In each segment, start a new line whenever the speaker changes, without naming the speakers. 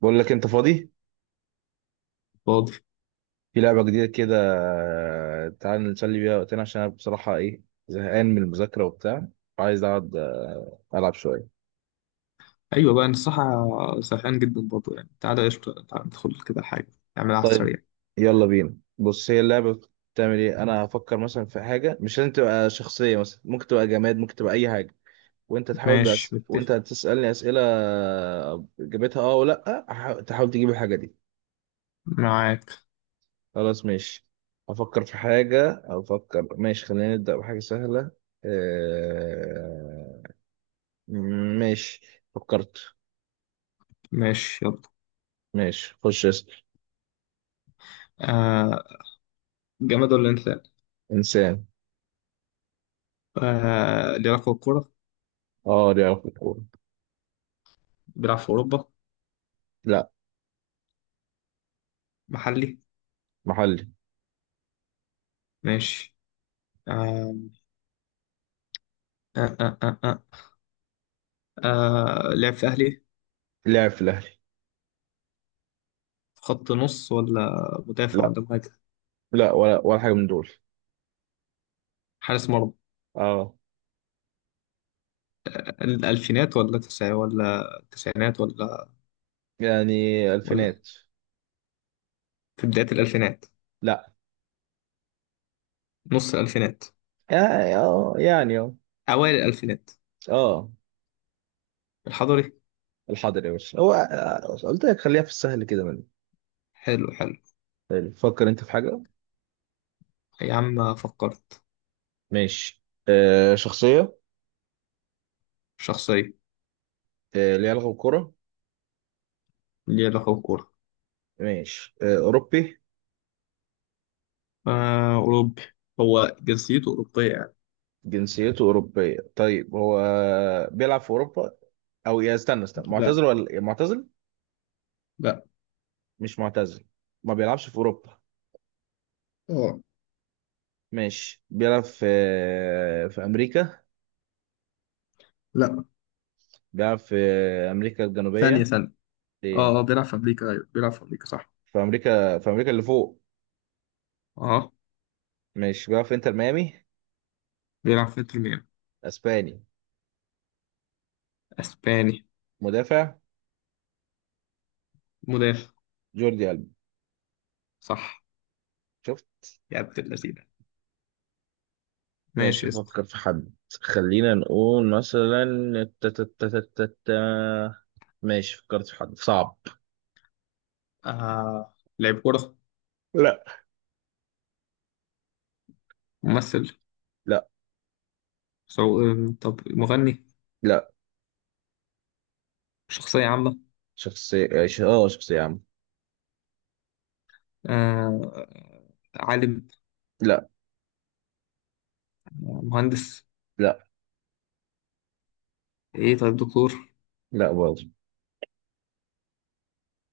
بقول لك انت فاضي.
فاضي.
في لعبه جديده كده. تعال نسلي بيها وقتنا، عشان انا بصراحه ايه، زهقان من المذاكره وبتاع وعايز اقعد، العب شويه.
ايوه، بقى انا الصراحه سرحان جدا برضه يعني. تعالى قشطه، تعالى ندخل كده حاجه نعملها على
طيب
السريع.
يلا بينا، بص هي اللعبه بتعمل ايه. انا هفكر مثلا في حاجه، مش لازم تبقى شخصيه، مثلا ممكن تبقى جماد، ممكن تبقى اي حاجه، وانت تحاول.
ماشي،
بس وانت
متفق
هتسالني اسئله، اجابتها اه ولا تحاول تجيب الحاجه دي.
معاك.
خلاص ماشي، افكر في حاجه. افكر ماشي، خلينا نبدا بحاجه سهله. آه. ماشي فكرت.
ماشي يلا.
ماشي خش اسأل.
آه جماد ولا انسان؟
إنسان.
ليه علاقه بالكوره؟
اه لعب في الكورة.
بيلعب في اوروبا؟
لا،
محلي.
محلي.
ماشي. آه آه آه آه آه. لعب في اهلي.
لعب في الأهلي.
في خط نص ولا مدافع
لا،
ولا مهاجم؟
لا ولا ولا حاجة من دول.
حارس مرمى.
اه
الالفينات ولا تسع ولا التسعينات ولا...
يعني
ولا
ألفينات.
في بدايه الالفينات.
لا،
نص الالفينات.
يعني اه يعني اه.
اوائل الالفينات.
اه.
الحضري.
الحاضر يا باشا هو، قلت لك خليها في السهل كده من.
حلو حلو.
حلو. فكر أنت في حاجة.
يا عم فكرت.
ماشي. آه شخصية.
شخصية.
آه ليها علاقة بالكورة.
ليه علاقة بالكورة.
ماشي. آه أوروبي.
آه، أوروبي. هو جنسيته أوروبية يعني.
جنسيته أوروبية. طيب هو بيلعب في أوروبا، او يا استنى استنى،
لا.
معتزل ولا معتزل؟
لا.
مش معتزل. ما بيلعبش في اوروبا.
اه.
ماشي بيلعب في، في امريكا.
لا.
بيلعب في امريكا
ثانية
الجنوبيه.
ثانية. اه اه،
إيه؟
بيلعب في أمريكا. أيوه، بيلعب في أمريكا صح.
في امريكا، في امريكا اللي فوق.
اه.
ماشي بيلعب في انتر ميامي.
بيلعب في إنتر ميامي.
اسباني.
أسباني.
مدافع.
مدافع.
جوردي ألبا.
صح.
شفت.
يا عبد اللذينة.
ماشي
ماشي يا اسطى.
افكر في حد. خلينا نقول مثلا، تا- تا- تا- تا- تا- تا. ماشي فكرت في حد صعب.
آه لعيب كورة؟
لا.
ممثل؟
لا.
سو... آه، طب مغني؟
لا.
شخصية عامة؟
شخصية. اه شخصية يا عم.
آه عالم؟
لا.
مهندس؟
لا.
ايه طيب، دكتور؟
لا برضه.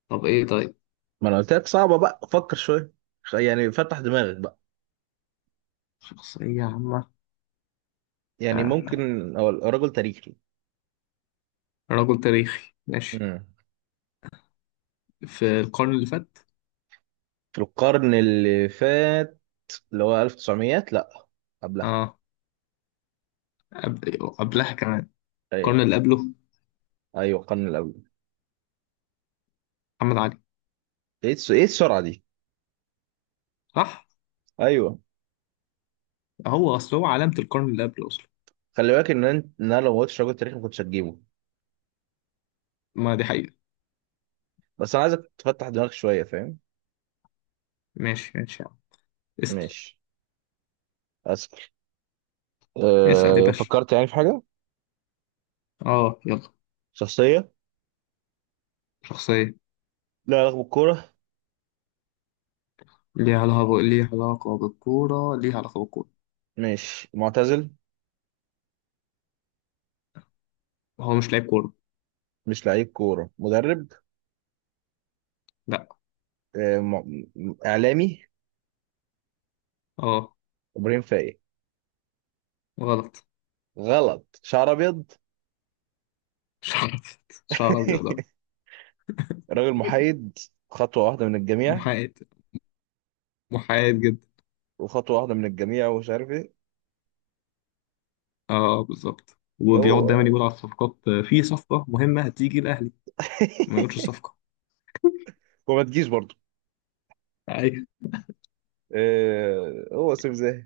طب ايه طيب.
ما انا قلت لك صعبه بقى، فكر شويه. يعني فتح دماغك بقى.
شخصية عامة.
يعني ممكن.
آه.
هو رجل تاريخي.
رجل تاريخي، ماشي.
امم،
في القرن اللي فات.
في القرن اللي فات، اللي هو 1900، لا قبلها.
اه. قبلها كمان.
ايوه.
القرن اللي قبله.
ايوه القرن اللي قبله.
محمد علي.
ايه السرعه دي؟
صح.
ايوه.
هو اصل هو علامة القرن اللي قبله اصلا.
خلي بالك ان انت ان انا لو ما قلتش رجل تاريخي ما كنتش هتجيبه.
ما دي حقيقة.
بس انا عايزك تفتح دماغك شويه، فاهم؟
ماشي ماشي يا عم. اسأل.
ماشي. اسال.
اسأل يا
أه
باشا.
فكرت يعني في حاجه.
اه يلا.
شخصيه.
شخصية.
لا علاقه بالكوره.
ليها علاقة بالكورة، ليها علاقة بالكورة.
ماشي معتزل.
هو مش لاعب كورة.
مش لعيب كوره، مدرب.
لا.
أه اعلامي.
اه.
ابراهيم فايق.
غلط.
غلط. شعر ابيض.
شعر أبيض. شعر ابيض آه.
راجل محايد، خطوه واحده من الجميع،
محايد. محايد جدا.
وخطوه واحده من الجميع، ومش عارف ايه.
اه بالظبط، وبيقعد دايما
هو.
يقول على الصفقات في صفقة مهمة هتيجي الأهلي. ما يقولش الصفقة.
وما تجيش برضو.
ايوه.
إيه هو سيف زاهي.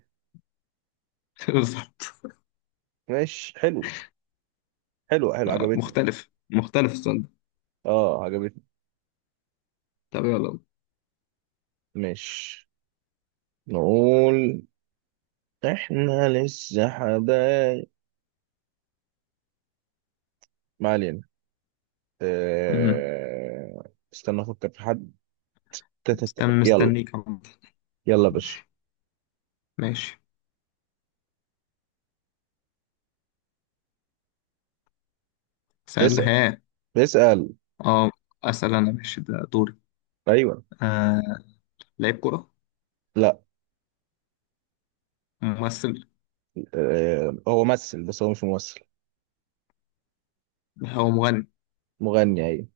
بالظبط.
ماشي حلو. حلو حلو، عجبتني.
مختلف مختلف السؤال ده.
اه عجبتني.
طب يلا.
ماشي نقول، احنا لسه حبايب. ما علينا.
مم.
إيه، استنى افكر في حد.
استنى
يلا.
مستنيك عمد.
يلا يا باشا.
ماشي. ماشي. سؤال ده
اسال.
ها؟
اسال.
اه. اسال انا ماشي، ده دوري.
ايوه.
آه لعيب كرة؟
لا.
ممثل؟
إيه هو ممثل، بس هو مش ممثل.
هو مغني؟
مغني، ايوه.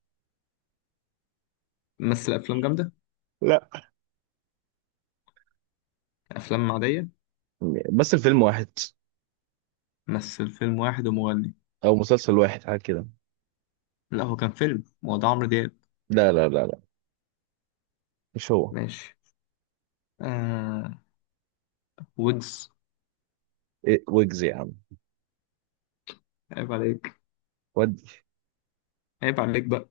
مثل افلام جامدة؟
لا.
افلام عادية؟
بس الفيلم واحد،
مثل فيلم واحد ومغني؟
او مسلسل واحد حاجه كده.
لا، هو كان فيلم. هو ده عمرو دياب؟
لا لا لا لا، مش هو.
ماشي. آه ويجز.
إيه ويجز يا عم،
عيب عليك.
ود.
عيب عليك بقى.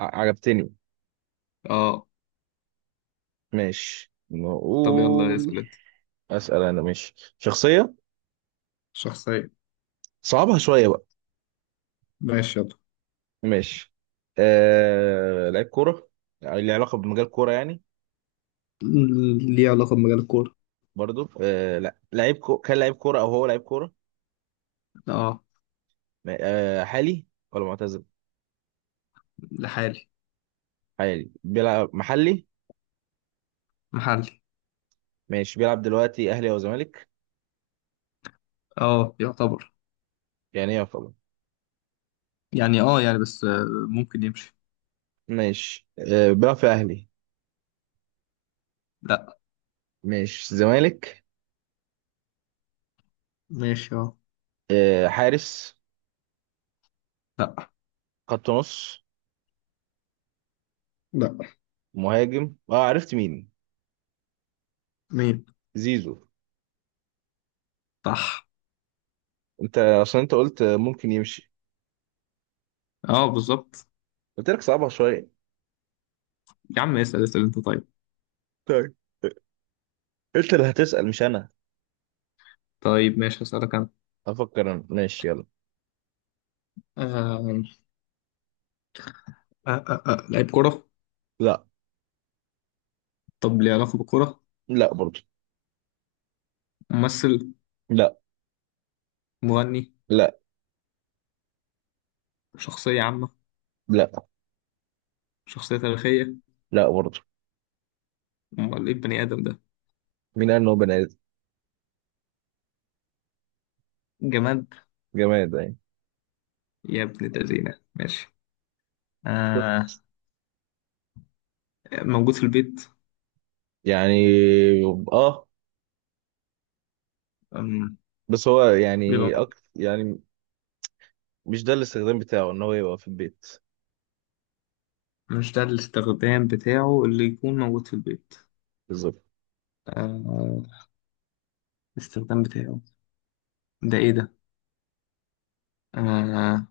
عجبتني.
اه.
ماشي
طب يلا
نقول.
اسال انت.
اسال انا ماشي. شخصيه.
شخصية.
صعبها شويه بقى.
ماشي يلا.
ماشي. لعيب كوره. ليه علاقه بمجال كوره يعني.
ليه علاقة بمجال الكورة.
برضو لا، كان لعيب كوره او هو لعيب كوره.
اه.
حالي ولا معتزل.
لحالي.
حالي، بيلعب محلي.
محلي.
ماشي بيلعب دلوقتي اهلي او زمالك.
اه يعتبر.
يعني ايه.
يعني بس ممكن يمشي.
ماشي. أه بيلعب في اهلي.
لا.
ماشي زمالك.
ماشي اه.
أه حارس.
لا.
خط نص.
لا.
مهاجم. اه عرفت مين.
مين؟
زيزو.
صح.
انت عشان انت قلت ممكن يمشي.
اه بالظبط.
قلت لك صعبها شويه.
يا عم اسأل، اسأل انت طيب.
طيب انت اللي هتسأل مش انا.
طيب ماشي، هسألك انا.
افكر انا ماشي، يلا.
آه لعيب كرة؟
لا.
طب ليه علاقة بالكرة؟
لا برضه.
ممثل؟
لا.
مغني؟
لا.
شخصية عامة؟
لا.
شخصية تاريخية؟
لا برضه.
امال ايه البني آدم ده؟
مين قال ان هو بني ادم.
جماد.
جماد يعني.
يا ابن الذين ماشي. آه
شفت.
موجود في البيت.
يعني اه.
أم،
بس هو يعني
بيبقى
يعني مش ده الاستخدام بتاعه ان هو يبقى في البيت.
موجود. مش ده الاستخدام بتاعه اللي يكون موجود في البيت.
بالظبط.
آه الاستخدام بتاعه ده ايه ده؟ آه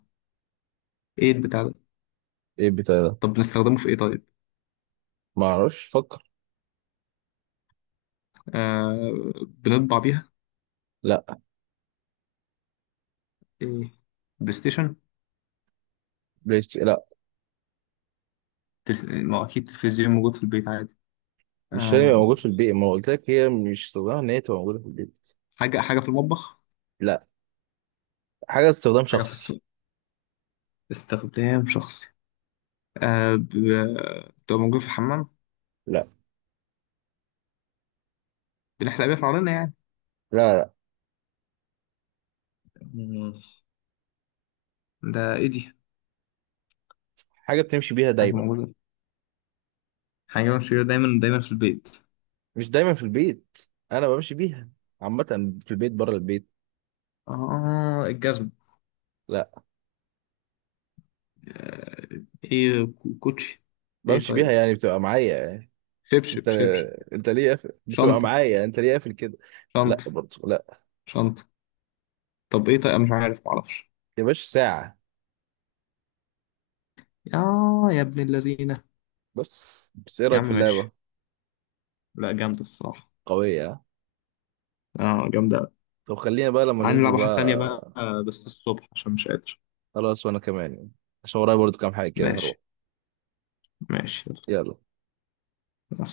ايه البتاع ده؟
ايه بتاع.
طب بنستخدمه في ايه طيب؟
ما اعرفش، فكر.
آه بنطبع بيها.
لا.
ايه؟ بلاي ستيشن؟
بلاي ستيشن لا.
ما هو اكيد تلفزيون موجود في البيت عادي.
مش هيبقى
آه
موجود في البيت، ما قلت لك هي مش استخدامها ان هي تبقى موجوده في البيت.
حاجة حاجة في المطبخ؟
لا. حاجه استخدام
حاجة في
شخصي.
السوق؟ استخدام شخصي. آه ب... بتبقى موجود في الحمام؟
لا.
بنحلق بيها شعرنا يعني؟
لا. لا.
مم. ده ايه دي؟
حاجه بتمشي بيها
حاجة
دايما.
موجودة. حاجة موجودة دايما دايما في البيت.
مش دايما في البيت، انا بمشي بيها عامه، في البيت بره البيت.
اه، الجزم.
لا.
ايه كوتشي. ايه
بمشي بيها
طيب.
يعني بتبقى معايا يعني. انت
شبشب شبشب.
انت ليه قافل؟ بتبقى
شنطة.
معايا يعني. انت ليه قافل كده. لا
شنطة
برضه. لا.
شنطة. طب ايه طيب، أنا مش عارف، معرفش.
يا باشا ساعه.
يا يا ابن اللذينة.
بس، ايه
يا
رايك
عم
في اللعبه؟
ماشي. لا، جامدة الصراحة.
قويه ها؟
اه، جامدة أوي.
طب خلينا بقى لما ننزل
هنلعب واحدة تانية بقى
بقى.
بس الصبح عشان مش قادر.
خلاص وانا كمان يعني. عشان ورايا برضه كام حاجه كده
ماشي.
هروح.
ماشي.
يلا.
يلا.